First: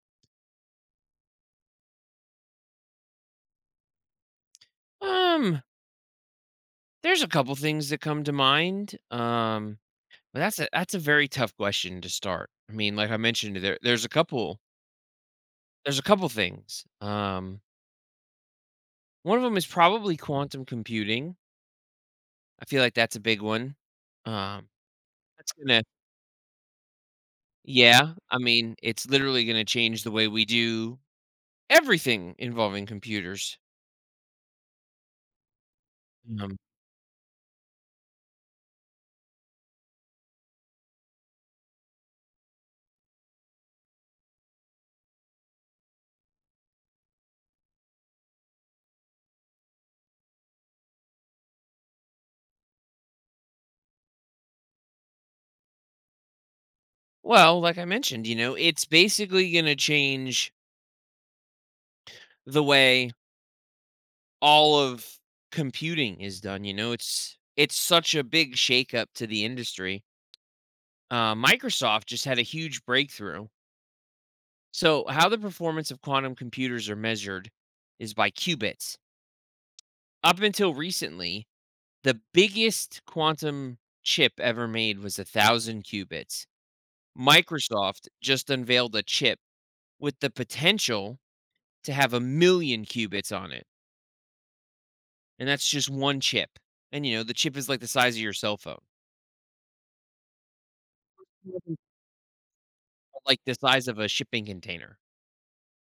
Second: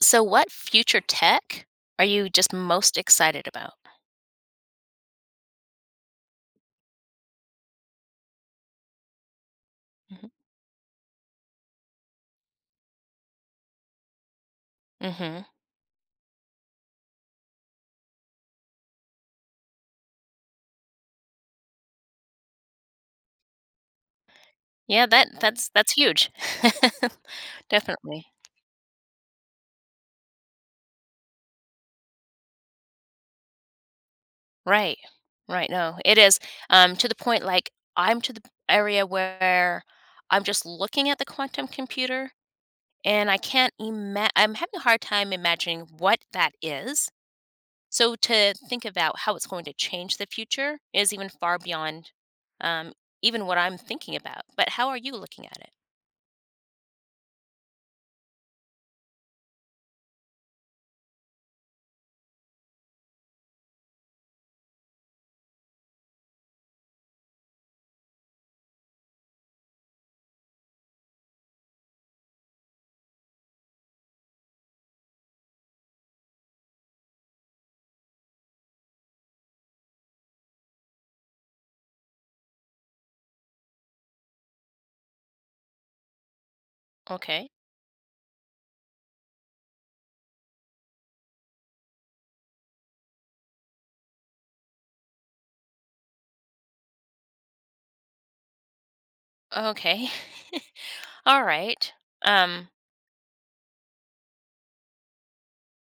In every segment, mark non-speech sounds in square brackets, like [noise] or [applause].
So what future tech are you just most excited about? Um, there's a couple things that come to mind. Mhm, But that's a very tough question to start. I mean, like I mentioned, mhm. there's a couple things. One of them is probably quantum computing. I feel like that's a big one. Um, Yeah, that that's that's gonna that's huge. [laughs] Yeah. Definitely. I mean, it's literally gonna change the way we do everything involving computers. Right. Right, no, it is, Um, to the point, like, I'm to the area where I'm just looking at the quantum computer, and I can't imagine. I'm having a hard time imagining what that is. So to think about how it's going to change the future is even far beyond, um, even what I'm thinking about, but how are you looking at it? well, like I mentioned, you know, it's basically gonna change the way all of computing is done, you know? It's such a big shakeup to the industry. Microsoft just had a huge breakthrough. So, how the performance of quantum computers are measured is by qubits. Up until recently, the biggest quantum chip ever made was a thousand qubits. Okay. Microsoft just unveiled a chip with the potential to have a million qubits on it. And that's just one chip. And, you know, the chip is like the size of your cell phone. Okay. [laughs] All right. Um, Like the size of a shipping container,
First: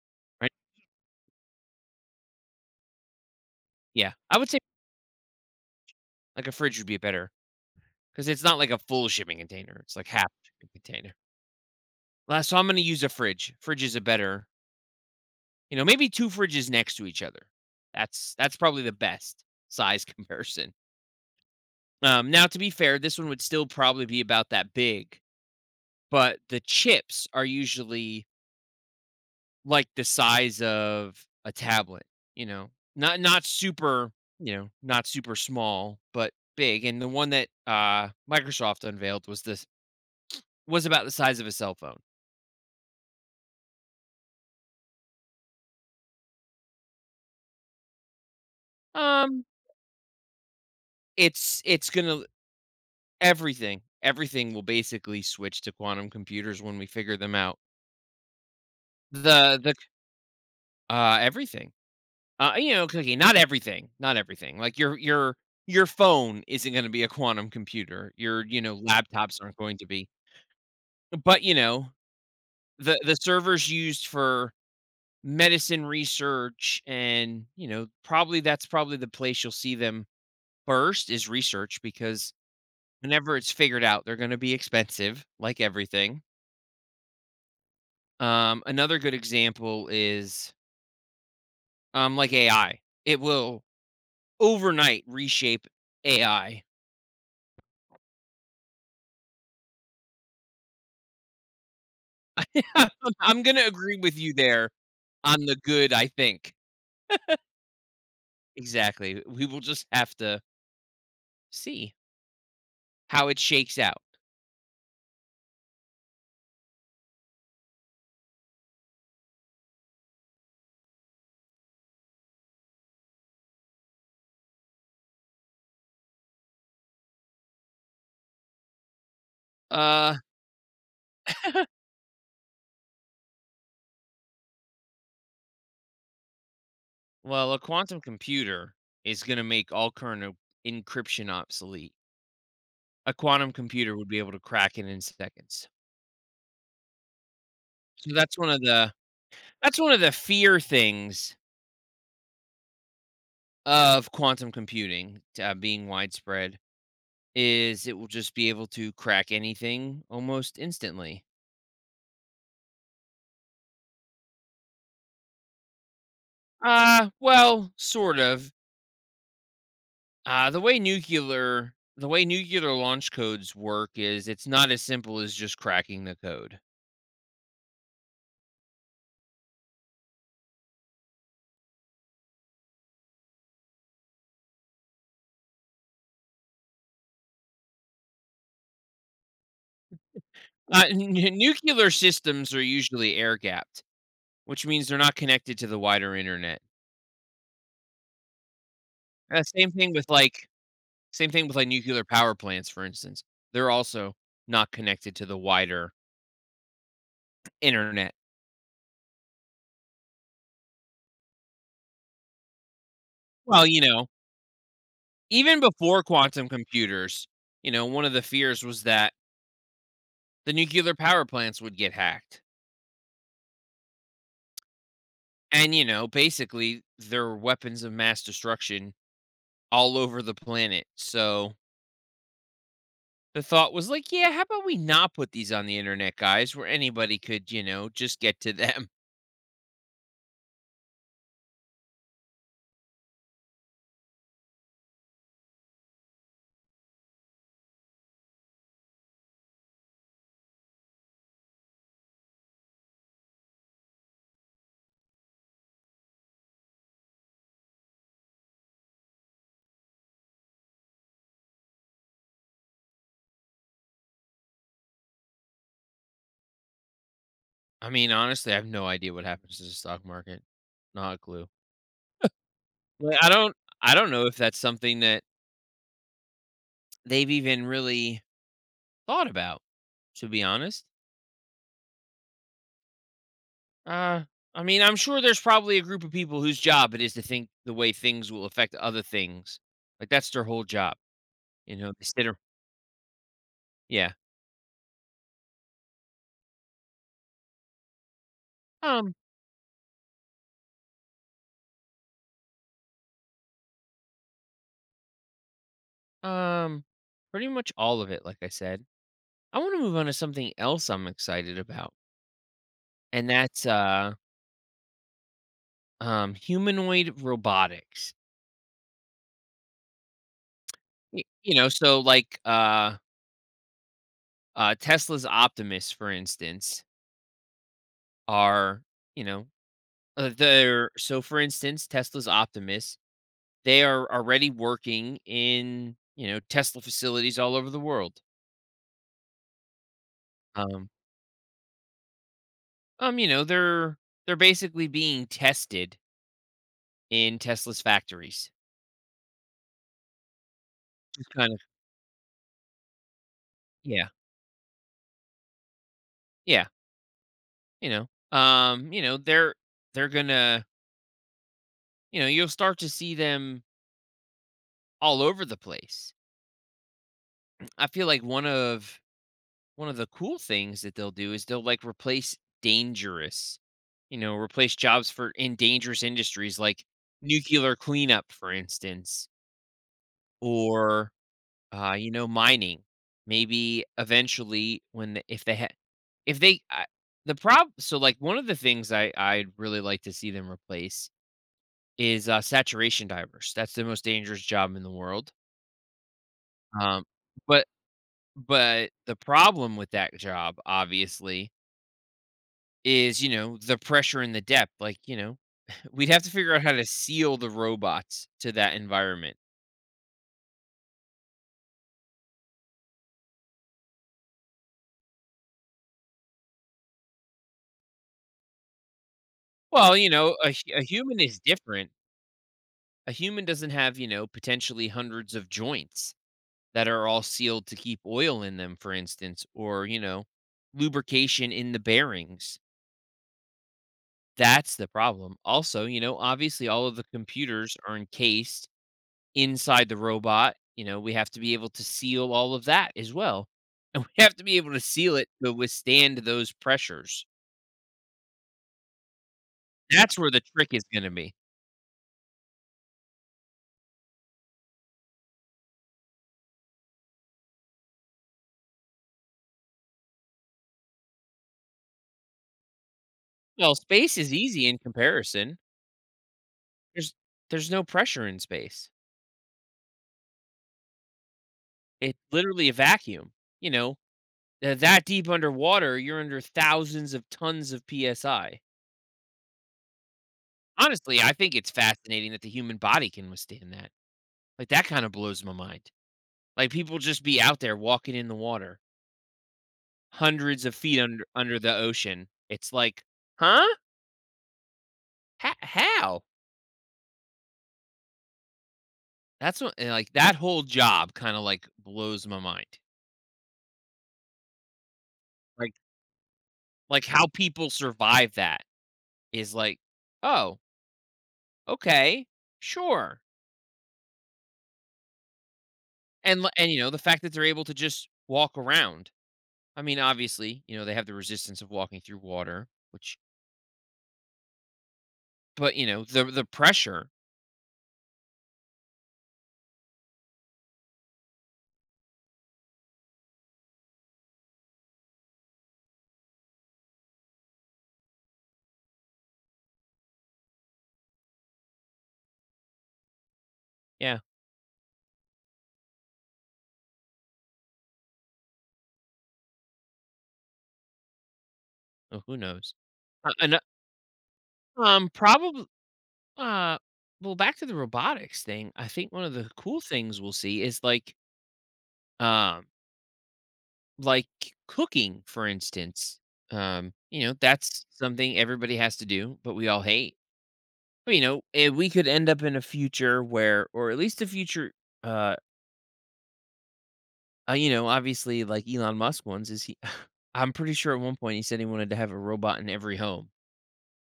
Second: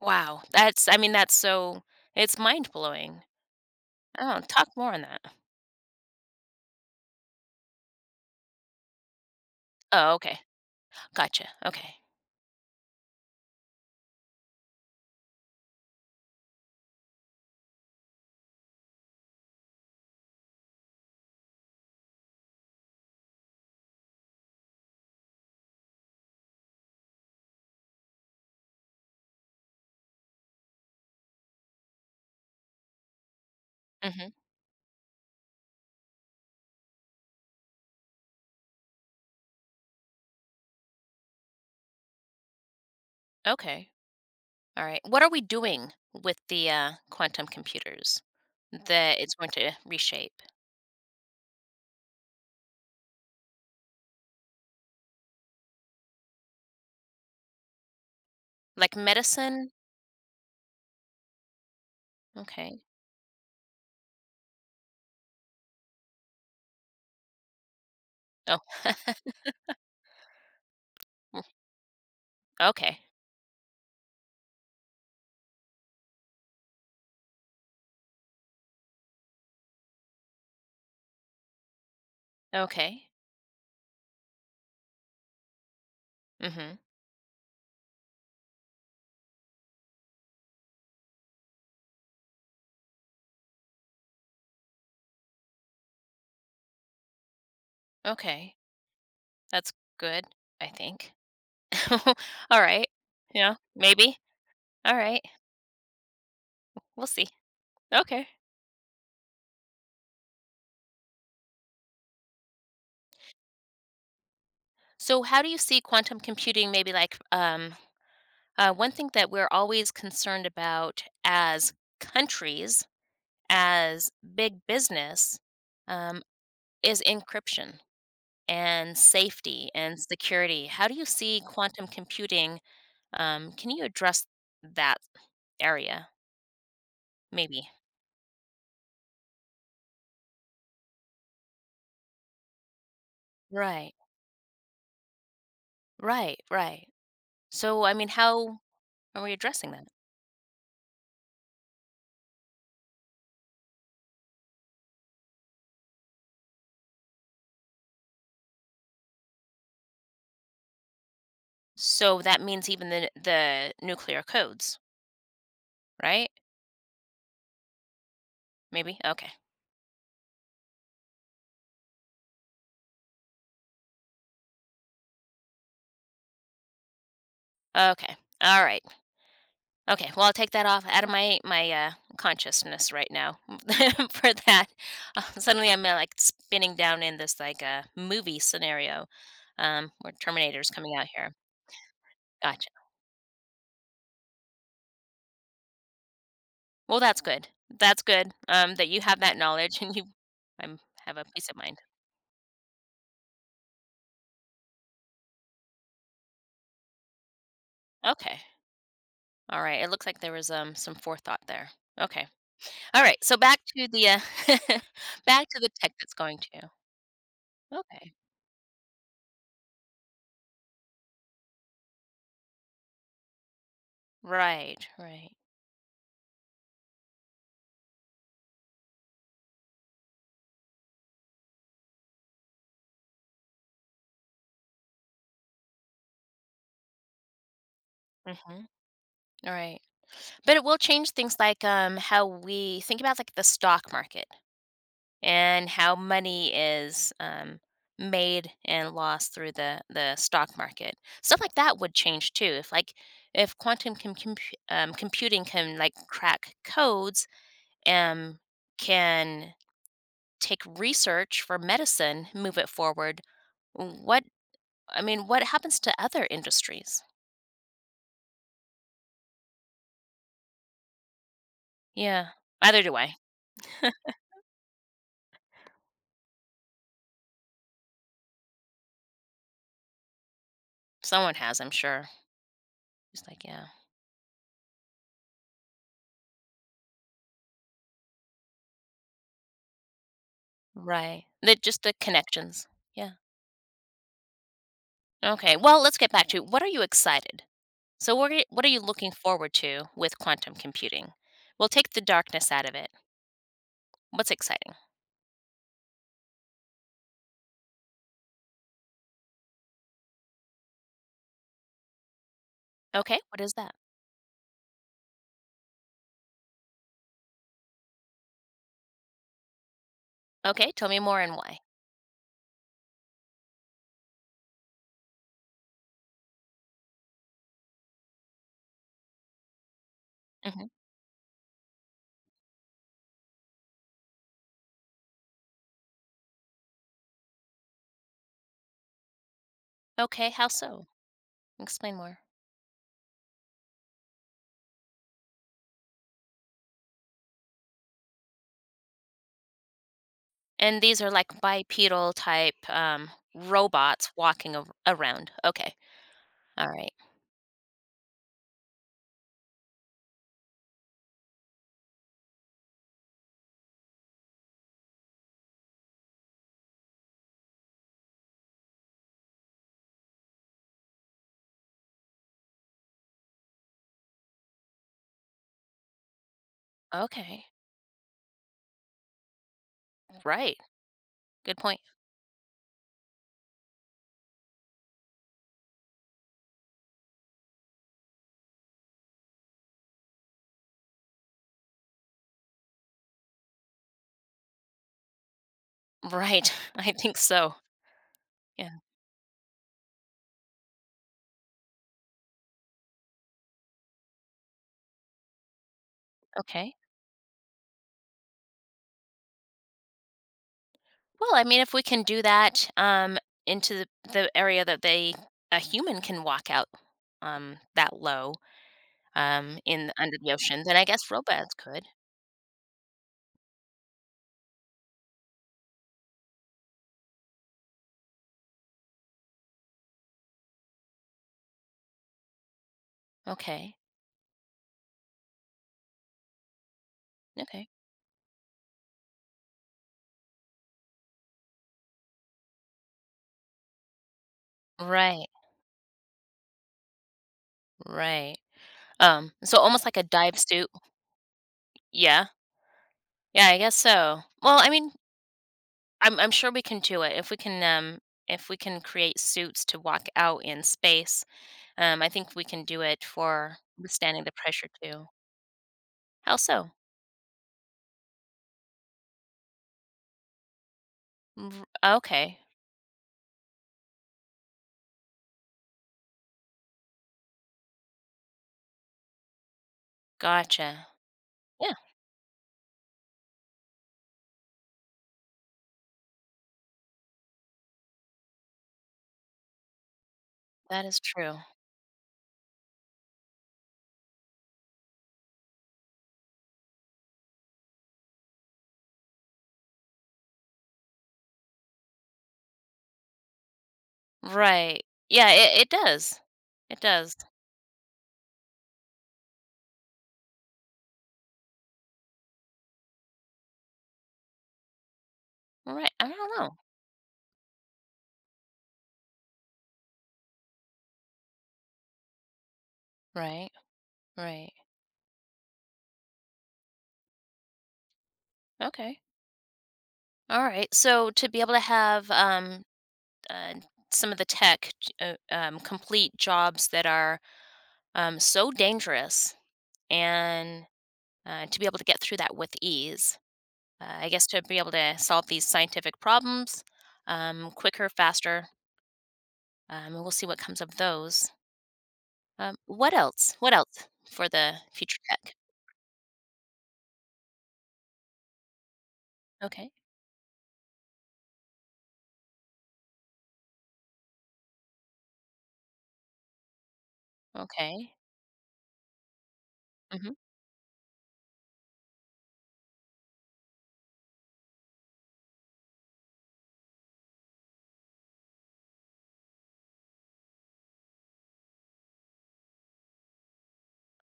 wow. right? That's, I mean, that's so, it's mind blowing. Yeah, I Oh, would say talk more on that. like a fridge would be better because it's not like a full shipping container, it's like Oh, half okay. shipping container. Gotcha. Okay. La So I'm gonna use a fridge. Fridges are better. You know, maybe two fridges next to each other. That's probably the best size [laughs] comparison. Now to be fair, this one would still probably be about that big, but the chips are usually like the size of a tablet, you know? Not super, Hmm. you know, not super small, but big, and the one that, Microsoft unveiled was about the size of a cell phone. Okay. All right. What are we doing with the quantum computers that it's Um, going to reshape? It's gonna Everything, everything will basically switch to quantum computers when we figure them out. Like medicine? The Everything. You Okay. know, cookie not everything, not everything. Like, your phone isn't gonna be a quantum computer. Your, Oh, you know, [laughs] laptops aren't going to be. Mm, But, you know, the okay. the servers used for medicine research, and you know, probably that's probably the place you'll see them first is research, because Okay. whenever it's figured out they're going to be expensive like everything. Hmm. Another good example is like AI. It will overnight reshape AI. Okay. That's good, I think. [laughs] All right. [laughs] I'm Yeah, going to agree maybe. with you there All right. on the good, I think. We'll see. Okay. Exactly, we will just have to see how it shakes out. So, how do you see quantum computing? Maybe like one thing that we're always concerned about as countries, as big business, um, is encryption and safety and uh security. How do you see [laughs] quantum computing? Can you address that area? Well, a Maybe. quantum computer is going to make all current encryption obsolete. A quantum Right. computer would be able to crack it in seconds. Right. So, I mean, So how are we addressing that's that? one of the fear things of quantum computing, being widespread, is it will just be able to crack anything almost instantly. So that means even the nuclear codes, right? Well, sort of. Maybe. Okay. Uh the way nuclear the way nuclear launch codes work is it's not as simple as just cracking the code. Okay. All right. Okay. Well, I'll take that off out of my consciousness right now [laughs] for that. Suddenly, I'm like spinning down in this like movie scenario, where Terminator's coming out here. Nuclear systems are Gotcha. usually air gapped, which means they're not connected to the wider internet. Well, that's good. That's good. That you have that Uh, same knowledge thing and you, with like I'm have a Same thing peace of with like mind. nuclear power plants, for instance. They're also not connected to the wider internet. Okay. All right. It looks like there was some forethought there. Okay. All right. So back Well, you to the know, [laughs] back to even the tech before that's going quantum to. computers, you know, one of Okay. the fears was that the nuclear power plants would get hacked. Right. Right. And you know, basically there were weapons of mass destruction all over the planet. So the thought was like, "Yeah, how about we not put these on the internet, guys, where anybody could, you know, just get to Hmm. them." [laughs] All right. But it will change things like how we think about like the stock market and how money is made and lost through the stock market. Stuff like that would change too. If like if computing can like crack codes and can take research for medicine, move it forward. What I mean, what happens to other industries? I mean, honestly, I have no idea what happens to the stock market. Not a clue. Yeah, either do I. Like, I don't know if that's something that they've even really thought about, to be honest. [laughs] Someone has, I'm sure. Just like yeah. Uh, I mean, I'm sure there's probably a group of people whose job it is to think the way things will affect other things. Like, that's their whole job, Right. The you just know? the They sit ar. connections. Yeah. Yeah. Okay. Well, let's get back to what are you excited? So what are you looking Um, forward to with quantum computing? We'll take the darkness out of it. What's exciting? um, Pretty much all of it, like I said. I want to move on to something else I'm excited about, Okay. and What is that's that? Humanoid robotics. Okay. Tell me more and You why. know, so like Tesla's Optimus, for instance, are, you know, Hmm. they're so for instance Tesla's Optimus, they are already working in, you know, Tesla facilities all over the world. Okay. How so? Um Explain more. You know, they're basically being tested in Tesla's factories. And these are It's like kind of, bipedal type yeah. robots walking around. Okay. Yeah, All right. you know, you know, they're gonna you know, you'll start to see them all over the place. I feel like one of the cool things that they'll do is they'll like replace dangerous you know replace jobs for in dangerous industries like Okay. nuclear cleanup, for instance, Right. or Good point. You know, mining. Maybe eventually, when the, if they had if they I, the problem, so like, one of the things I'd really like to see them replace is, saturation divers. That's the most dangerous job in the world, Right. [laughs] I um, think so. but Yeah. but the problem with that job, obviously, is, you know, the pressure and the depth, like, you know, we'd have to figure out how Okay. to seal the robots to that environment. Well, I mean, if we can do that into the area that they a human can walk out that low in Well, you under the know, ocean, then a I guess human is robots could. different. A human doesn't have, you know, potentially hundreds of joints that are all sealed to keep oil in them, for instance, or, you know, lubrication in the bearings. Okay. That's the problem. Also, you know, obviously all of the Okay. computers are encased inside the robot. You know, we have to be able to seal all of that as well. And we have to be able to seal Right. it to withstand those pressures. Right. So almost like a That's where dive the suit. trick is going to be. Yeah. Yeah, I guess so. Well, I mean, I'm sure we can do it if we can create suits to walk out in space. I think we can do it for Well, space withstanding the is easy pressure in too. comparison. How so? There's there's no pressure in space. R- It's Okay. literally a vacuum. You know, that deep underwater, you're under thousands of tons of psi. Gotcha. Honestly, I think it's Yeah, fascinating that the human body can withstand that. Like, that kinda blows my mind. Like, people just be out there walking in the water, hundreds of that is feet under true. under the ocean. It's like, "Huh? Ho How?" That's what, and, like, that whole job kinda, like, blows my mind. Right. Yeah, it Like does. It like, does. how people survive that is like, "Oh, okay, sure." Right. I don't And know. li and, you know, the fact that they're able to just walk around. I mean, obviously, you know, they have the resistance of walking through water, which Right. Right. but, you know, the pressure, Okay. All right. So to be able to have uh, some of the tech j- complete jobs that are so dangerous and to be able to get through that with ease, I yeah. guess to be able to solve these scientific problems quicker, faster, and we'll see what comes of those. Well, who knows? What else? What A else for the future tech? Probably, uh, well, back to the robotics thing, I think one of the Okay. cool things we'll see is um, like cooking, for instance. You know, that's Okay. something everybody has to do, but we all Mhm. hate. But, you know, we could end up in a future where, or at least a future, uh, you know, obviously, like Elon Musk ones is he. [sighs] [laughs] I'm pretty sure at one point he said he wanted to have a robot in every home.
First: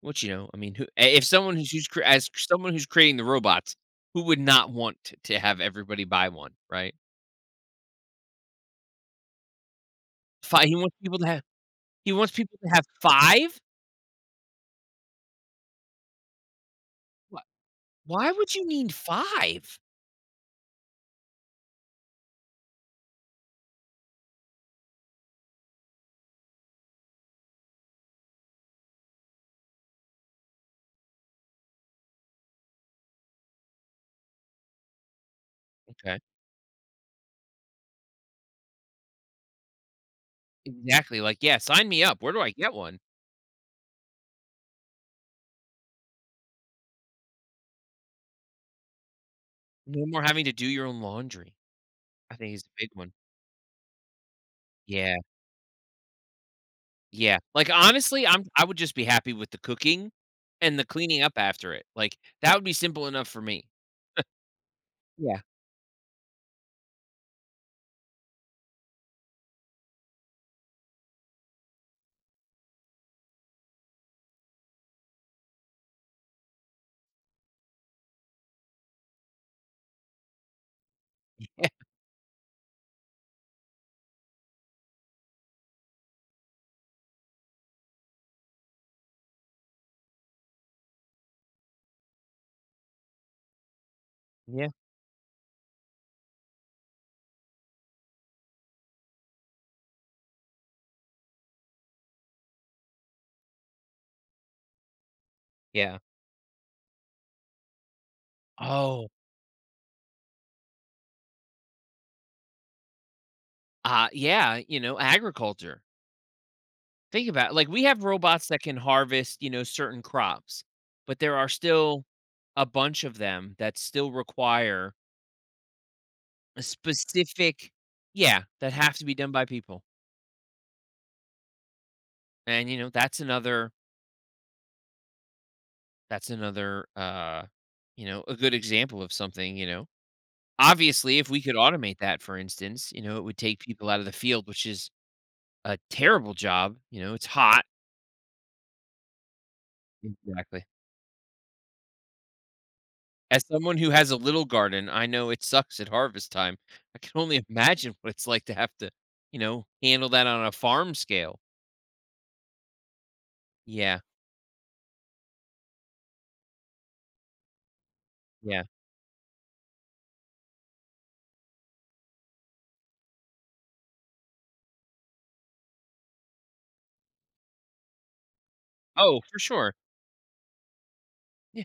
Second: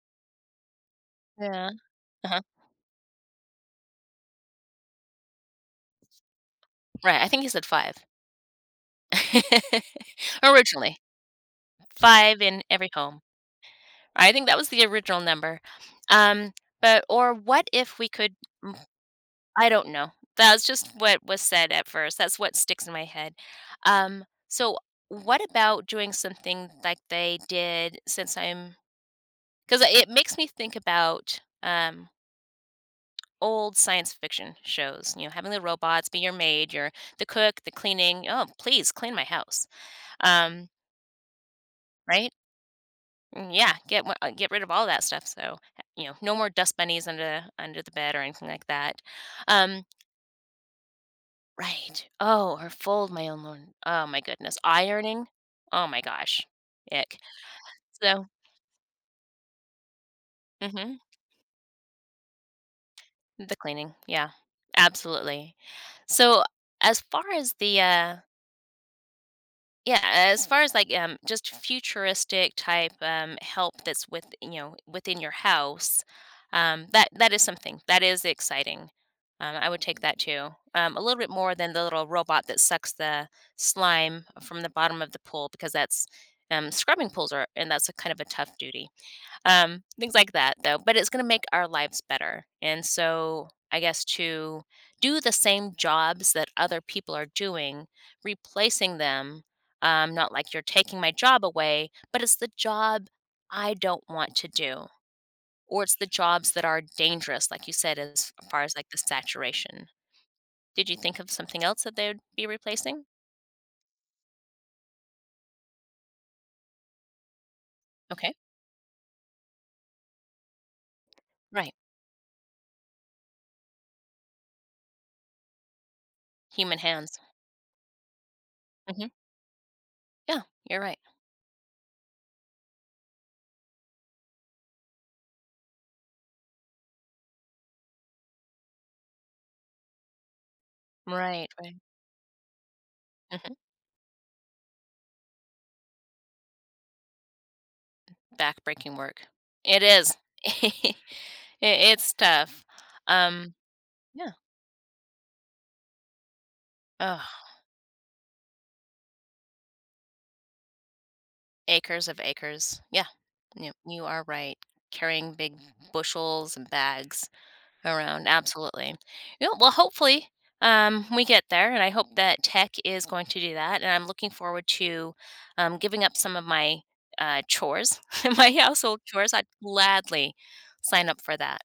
Which, you know, I mean, who if someone Yeah. who's who's cr as Uh-huh. someone who's creating the robots, who would not want t to have everybody buy one, right? Right, I think he said 5. [laughs] Five. He Originally, wants people to have 5 in every home. five? I think that was the original number. Um, but or Wh what if we Why could would you m need I five? don't know. That was just what was said at first. That's what sticks in my head. So what about doing something like they did since I'm am because it makes me think about, old science fiction shows, you know, having the robots be Okay. your maid, your the cook, the cleaning. "Oh, please clean my house." Um, Exactly, like, "Yeah, sign me up. right? Where do I get one?" Mm, yeah, get rid of all that stuff, so, you know, no more dust bunnies under the bed or anything like that. Um. No more having to do your own laundry, Right. I think Oh, is a or big fold one. my own lawn. Oh my goodness. Yeah, Ironing? Oh my gosh. Ick. yeah. Like, honestly, So. I would just be happy with the cooking and the Mhm. cleaning up after it. Like, that would be simple enough for The me. cleaning, yeah. Yeah, Absolutely. So, as far as the, yeah, as far as like just futuristic type help that's with you know within your house, that that is something that is exciting. I would take that too. A little bit more than the little robot that sucks the slime from the bottom of the pool because that's scrubbing pools are and that's a kind of a tough duty. Things like that, though, but it's gonna make our lives better, and so, I guess to yeah, do the same jobs that other people are doing, replacing them, not like you're taking my job away, but it's the job I don't want to do, or it's yeah. the jobs that are dangerous, like you said, as far as, like, the Oh. saturation. Did you think of something else that they would be replacing? Yeah, you know, agriculture. Think about it. Like we have Okay, robots that can harvest, you know, certain crops, but there are right, still a bunch of them that still require a human hands. specific yeah, that have to Mhm, be done by people. yeah, you're right. And you know, that's another, you know, a good example of something, you know. Obviously, if we Right, could right, automate that, for instance, you know, it would mhm. take people out of the field, which is a terrible job, you know, it's hot. Backbreaking work. It is. Exactly. [laughs] It's tough. As Um, someone who has a yeah. little garden, I know it sucks at harvest time. I can Ugh, only [laughs] imagine what it's like to have to, you know, handle that on a farm scale. acres of acres. Yeah. You Yeah, you are right. Carrying big bushels and bags around, yeah. absolutely. You know, well, hopefully, we get there, and I hope that tech is going to do that, and I'm looking forward to, giving up some of my, chores, [laughs] my household Oh, chores. for I'd sure. gladly sign up for that. Yeah.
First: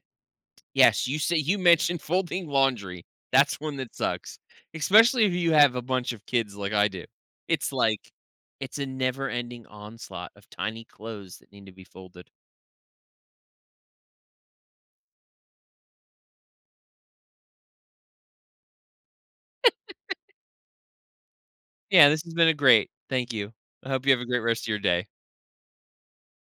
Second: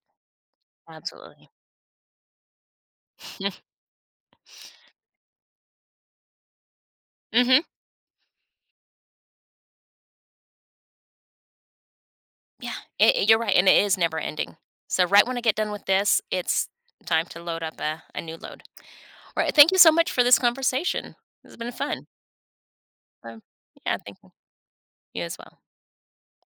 Yes, Absolutely. you mentioned [laughs] folding laundry. That's [laughs] one that sucks, especially if you have a bunch of kids like I do. Mhm. It's like, it's a never-ending onslaught of tiny clothes that need to be folded. Yeah, it you're right, and it is never ending. So right when I get done with this, it's time to load up a new load. Alright, thank you so much for this conversation. This has been fun. Yeah, this has been a great. Thank Um, you. I yeah, hope you thank have a you. great rest of your day. You as well.